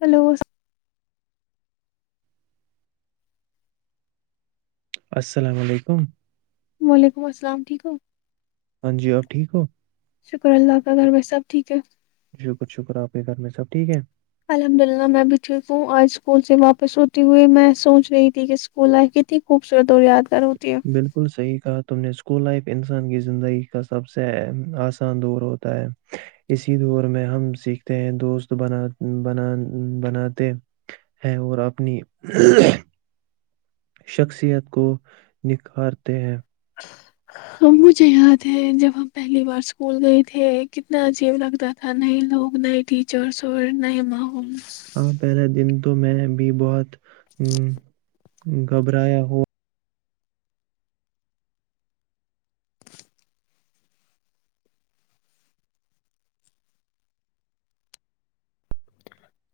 hello السلام علیکم وعلیکم السلام ٹھیک ہو ہاں جی اور ٹھیک ہو شکر اللہ کا گھر ب سب ٹھیک ہے شکر شکر آپ کے گھر میں سب ٹھیک ہے الحمد للہ میںت بھی ٹھک ہوں آج اسکول سے واپس ہوتے ہوئے میں سوچ رہی تھی کہ اسکول لائف کتنی خوبصورت اور یاد بالکل صحیح کہا تم نے اس اسکول لائف انسان کی زندگی کا سب سے آسان دور ہوتا ہے اسی دور میں ہم سیکھتے ہیں دوست بنا بن بناتے ہیں اور اپنی شخصیت کو نکھارتے ہیں ا مجھے یاد ہے جب ہم پہلی بار اسکول گئے تھے کتنا عجیب لگتا تھا نئے لوگ نئے ٹیچرس اور نئے ماحول ہاں پہلاے دن تو میں بھی بہت گھبرایا ہوں [unintelligible]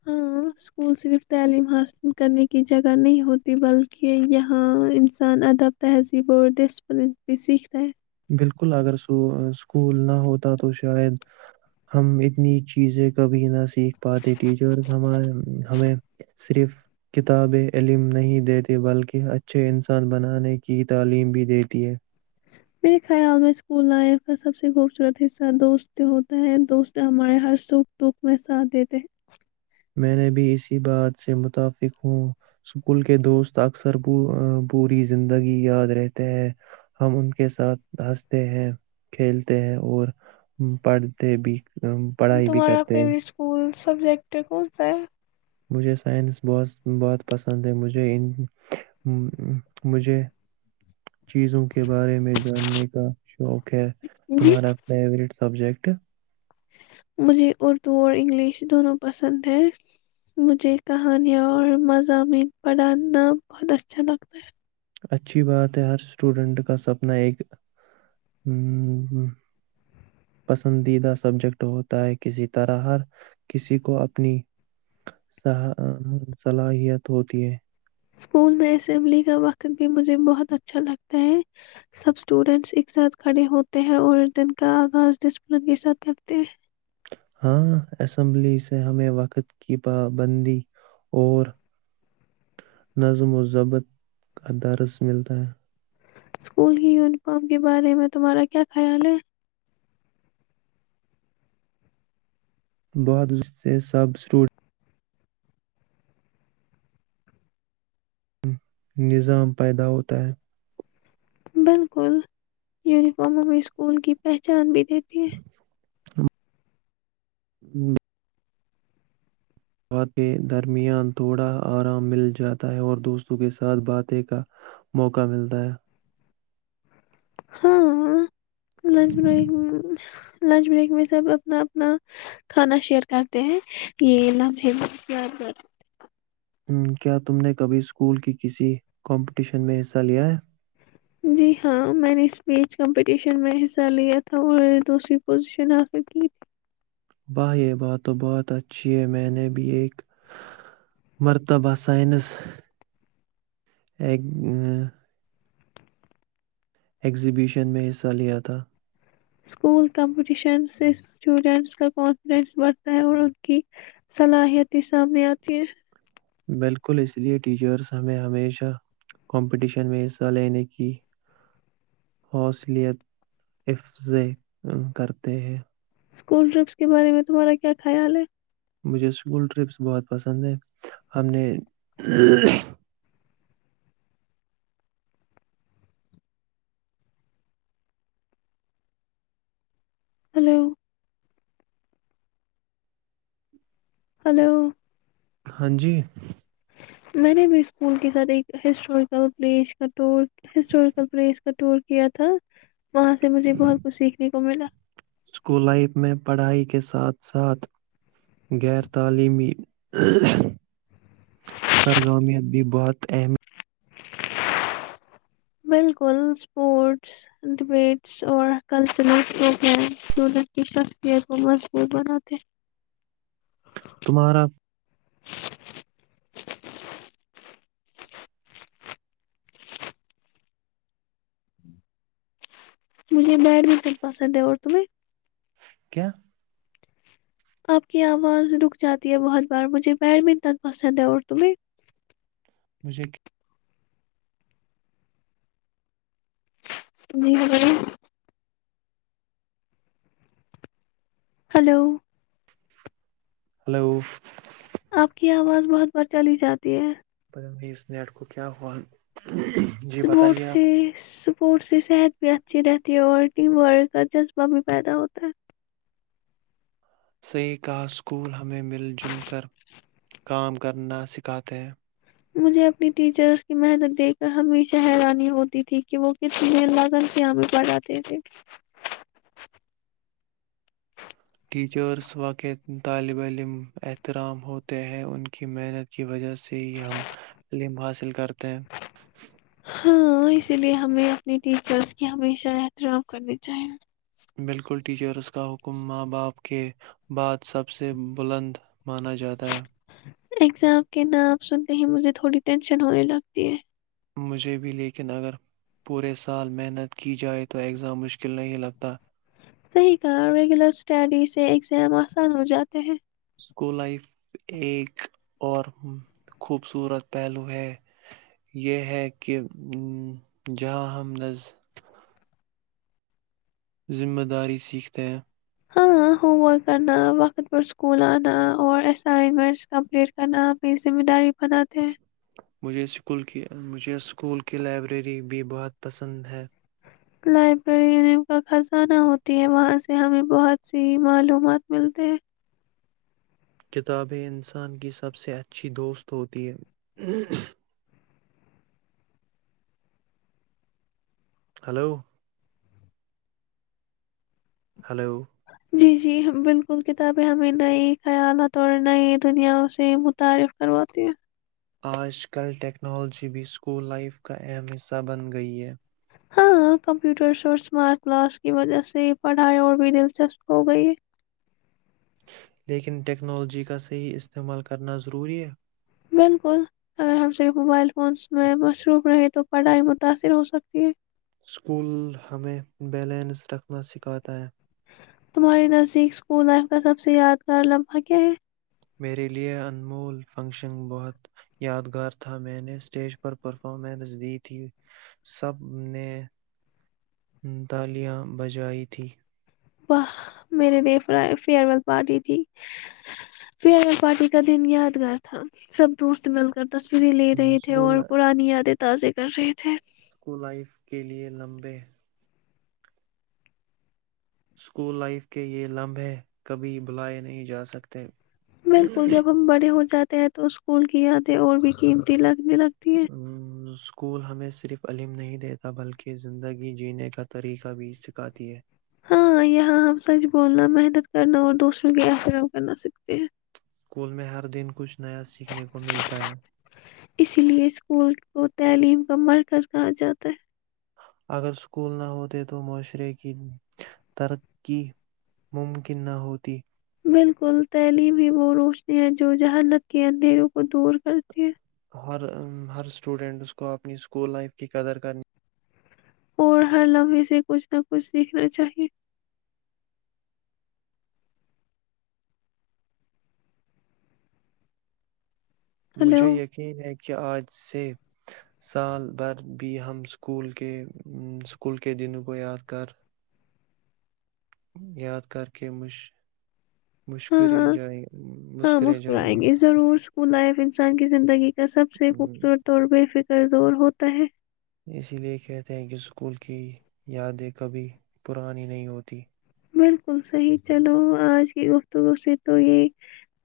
ہاں سکول صرف تعلیم حاصل کرنے کی جگہ نہیں ہوتی بلکہ یہاں انسان ادب تہذیب اور ڈسپلن بھی سیکھتا ہے بالکل اگر سو سکول نہ ہوتا تو شاید ہم اتنی چیزیں کبھی نہ سیکھ پاتے ٹیچرز ہم ہمیں صرف کتاب علم نہیں دیتے بلکہ اچھے انسان بنانے کی تعلیم بھی دیتی ہے میرے خیال میں سکول لائف کا سب سے خوبصورت حصہ دوست ہوتا ہے دوست ہمارے ہر سکھ دکھ میں ساتھ دیتے ہیں میں نے بھی اسی بات سے متفق ہوں سکول کے دوست اکثر پوری زندگی یاد رہتے ہیں ہم ان کے ساتھ ہنستے ہیں کھیلتے ہیں اور پڑھتے بھی ہیں پڑھائی بھی تمہارا کرتے ہیں فیوریٹ اسکول سبجیکٹ کون سا ہے مجھے سائنس بہت بہت پسند ہے مجھے ان مجھے چیزوں کے بارے میں جاننے کا شوق ہے جی تمہارا فیورٹ سبجیکٹ [unintelligible] مجھے اردو اور انگلش دونوں پسند ہے مجھے کہانیاں اور مضامین پڑھانا بہت اچھا لگتا ہے اچھی بات ہے ہر سٹوڈینٹ کا سپنا ایک ہمم پسندیدہ سبجیکٹ ہوتا ہے کسی طرح ہر کسی کو اپنی صلاحیت ہوتی ہے سکول میں اسمبلی کا وقت بھی مجھے بہت اچھا لگتا ہے سب سٹوڈینٹس ایک ساتھ کھڑے ہوتے ہیں اور دن کا آغاز ڈسپلن کے ساتھ کرتے ہیں ہاں اسمبلی سے ہمیں وقت کی پابندی اور نظم و ضبط کا درس ملتا ہے سکول کی یونیفارم کے بارے میں تمہارا کیا خیال ہے بہت اس سے سب سٹوڈ نظام پیدا ہوتا ہے بالکل یونیفارم ہم میں سکول کی پہچان بھی دیتی ہے ہمم [unintelligible] کے درمیان تھوڑا ارام مل جاتا ہے اور دوستوں کے ساتھ باتیں کا موقع ملتا ہے ہاں لنچ بریک لنچ بریک میں سب اپنا اپنا کھانا شیئر کرتے ہیں یہ لام پیار کر کیا تم نے کبھی اسکول کی کسی کمپٹیشن میں حصہ لیا ہے جی ہاں میں نے اسپیچ کمپٹیشن میں حصہ لیا تھا اور دوسری پوزیشن حاصل کی تھی باہ بات تو بہت اچھی ہے میں نے بھی ایک مرتبہ سائنس ایک ایگزیبیشن میں حصہ لیا تھا اسکول کمپٹیشن سے اسٹوڈینٹس کا کانفیڈینس بڑھتا ہے اور ان کی صلاحیتیں سامنے آتی ہے بالکل اس لیے ٹیچرس ہمیں ہمیشہ کمپٹیشن میں حصہ لینے کی حوصلیت افظے کرتے ہیں اسکول ٹرپس کے بارے میں تمہارا کیا خیال ہے مجھے اسکول ٹرپس بہت پسند ہیں ہم نے ہلو [unintelligible] ہلو [unintelligible] ہاں جی [unintelligible] میں نے بھی اسکول کے ساتھ ایک ہسٹوریکل پلیس کا ٹور ہسٹوریکل پلیس کا ٹور کیا تھا وہاں سے مجھے بہت کچھ سیکھنے ر ملا [unintelligible] اسکول لائف میں پڑھائی کے ساتھ ساتھ غیر تعلیمی سرگرمیت بھی بہت اہم ہے بالکل اسپورٹس ڈبیٹس اور کلچرل پروگرام سون کی شخصیت کو مضبوط بناتے تمہارا [unintelligible] مجھے بیڈمنٹن پسند ہے اور تمہیں کیا [unintelligible] آپ کی آواز رک جاتی ہے بہت بار مجھے بیڈمنٹن پسند ہے اور تمیں مجھے [unintelligible] جی ب رہے ہلو [unintelligible] ہلو [unintelligible] آپ کی آواز بہت بڑ چلی جاتی ہے اس نیٹ کو کیا ہوا جی بٹ بتائیے سے آپ [unintelligible] اسپورٹس کی صحت بھی اچھی رہتی ہے اور ٹیم ورک کا جذبہ بھی پیدا ہوتا ہے صحیح کہا اسکول ہمیں مل جل کر کام کرنا سکھاتے ہیں مجھے اپنی ٹیچرس کی محنت دیک کر ہمیشہ حیرانی ہوتی تھی کہ وہ کس لی اللہ تن سیام پڑھاتے تھے ٹیچرس واقع طالب علم احترام ہوتے ہیں ان کی محنت کی وجہ سے سے ہی ہم علم حاصل کرتے ہیں بس کی ہمیشہ احترام کرنی چاہیے بالکل ٹیچرز کا حکم ماں باپ کے بعد سب سے بلند مانا جاتا ہے اگزام کے نام سنتے ہی مجھے تھوڑی ٹینشن ہونے لگتی ہے مجھے بھی لیکن اگر پورے سال محنت کی جائے تو ایگزام مشکل نہیں لگتا صحیح کہا ریگولر اسٹڈی سے ایگزام آسان ہو جاتے ہیں اسکول لائف ایک اور خوبصورت پہلو ہے یہ ہے کہ جہاں ہم نز ذمہ داری سیکھتے ہیں ہاں ہوم ورک کرنا وقت پر اسکول آنا اور اسائنمنٹس کمپلیٹ کرنا اپنی ذمہ داری بناتے مجھے اسکول کی مجھے اسکول کی لائبریری بھی بہت پسند ہے لائبریری خزانہ ہوتی ہے وہاں سے ہمیں بہت سی معلومات ملتے ہیں کتابیں انسان کی سب سے اچھی دوست ہوتی ہیں ہلو [unintelligible] ہلو جی جی بالکل کتابیں ہمیں نئی خیالت اور نئی دنیاؤ سے متعارف کرواتی ہیں آج کل ٹیکنالوجی بھی اسکول لائف کا اہم حصہ بن گئی ہے ہاں کمپیوٹرس اور اسمارٹ کلاس کی وجہ سے پڑھائی اور بھی دلچسپ ہو گئی ہے یکن ٹیکنالوجی کا صحیح استعمال کرنا ضروری ہے بالکل اگر ہم صرف موبائل فونس میں مصروف رہیں تو پڑھائی متاثر ہو سکتی ہے اسکول ہمیں بیلنس رکھنا سکھاتا ہے تمہاری نزدیک اسکول لائف کا سب سے یادگار لمحہ کیا ہے میرے لیے انمول فنکشن بہت یادگار تھا میں نے اسٹیج پر پرفارمنس دی تھی سب نے تالیاں بجائی تھیں واہ میرے د رائے فیئر ویل پارٹی تھی فیر ویل پارٹی کا دن یادگار تھا سب دوست مل کر تصویریں لے رہے تھے اور اسکول پرانی یادیں تازے کر رہے تھے اسکول لائف کے لیئے لمبے اسکول لائف کے یہ لمبے کبھی بلائے نہیں جا سکتے بالکل جب ہم بڑے ہو جاتے تحت وہ اسکول کیایاے اور بھی کیمتی ل ہ [unintelligible] اسکول ہمیں صرف علم نہیں دیتا بلکہ زندگی جینے کا طریقہ بھی سکھاتی ہے ہاں یہاں ہم سچ بولنا محنت کرنا اور دوسروں کے آشرام کرنا سیکھتے ہیں اسکول میں ہر دن کچھ نیا سیکھنے کو ملتا ہے اسی لیے اسکول کو تعلیم کا مرکز کہا جاتا ہے اگر اسکول نہ ہوتے تو معاشرے کی ترقی ممکن نہ ہوتی بالکل تیلیم ہی وہ روشنی ہے جو جہانت کے اندھیروں کو دور کرتی ہے ہر ہر اسٹوڈنٹ اس کو اپنی اسکول لائف کی قدر کرنی اور ہر لمحے سے کچھ نہ کچھ سیکھنا چاہیے ہلو مجھے یقین ہے کہ آج سے سال بھر بھی ہم اسکول کے اسکول کے دنوں کو یاد کرار یاد کر کے مجشھ ہاں مسکرے ہاں ج ہاں مسکرے جائیں مسکرائیں گے ضرور اسکول لائف انسان کی زندگی سب سے ام، خوبصورت دور ب کرزور ہوتا ہے اسی لئے کہتے ہیں کہ اسکول کی یادیں کبھی پرانی نہیں ہوتیں بالکل صحیح چلو آج کی گفتگو سے تو یہ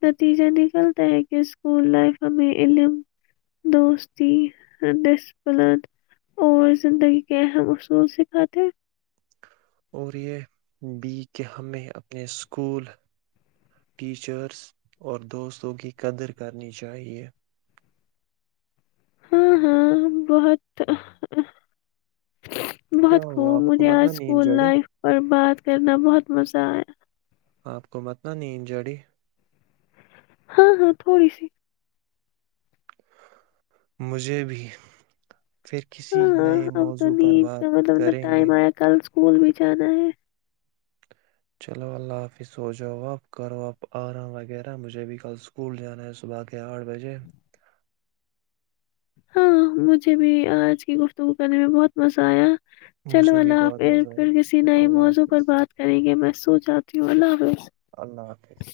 نتیجہ نکلتا ہے کہ اسکول لائف ہمیں علم دوستی ڈسپلن اور زندگی کے اہم اصول سکھاتے اور یہ بھی کہ ہمیں اپنے اسکول ٹیچرس اور دوستوں کی قدر کرنی چاہیے ہاں ہاں بہت بہت کیا خوب ہوا آپ کو مھے متنا نیند اسکول جڑی لائف پر بات کرنا بہت مزہ آیا آپ کو متنا نہیں ان جڑی ہاں ہاں تھوڑی سی مجھے بھی پھر کسی ہاں ہاں نئے اب تو موضوع پرر نیند بات کا مطلب کریں گے ٹائم آیا کل اسکول بھی جانا ہے چلو اللہ حافظ سو جاؤ آپ کرو آپ آرام وغیرہ مجھے بھی کل اسکول جانا ہے صبح کے آٹھ بجے ہاں مجھے بھی آج کی گفتگو کرنے میں بہت مزہ آیا چلو مجھے بھی اللہ آپ بہت مزہ پھر کسی آیا نئے اللہ موضوع پر حافظ بات کریں گے محسوس جاتیوں والو اللہ حافظ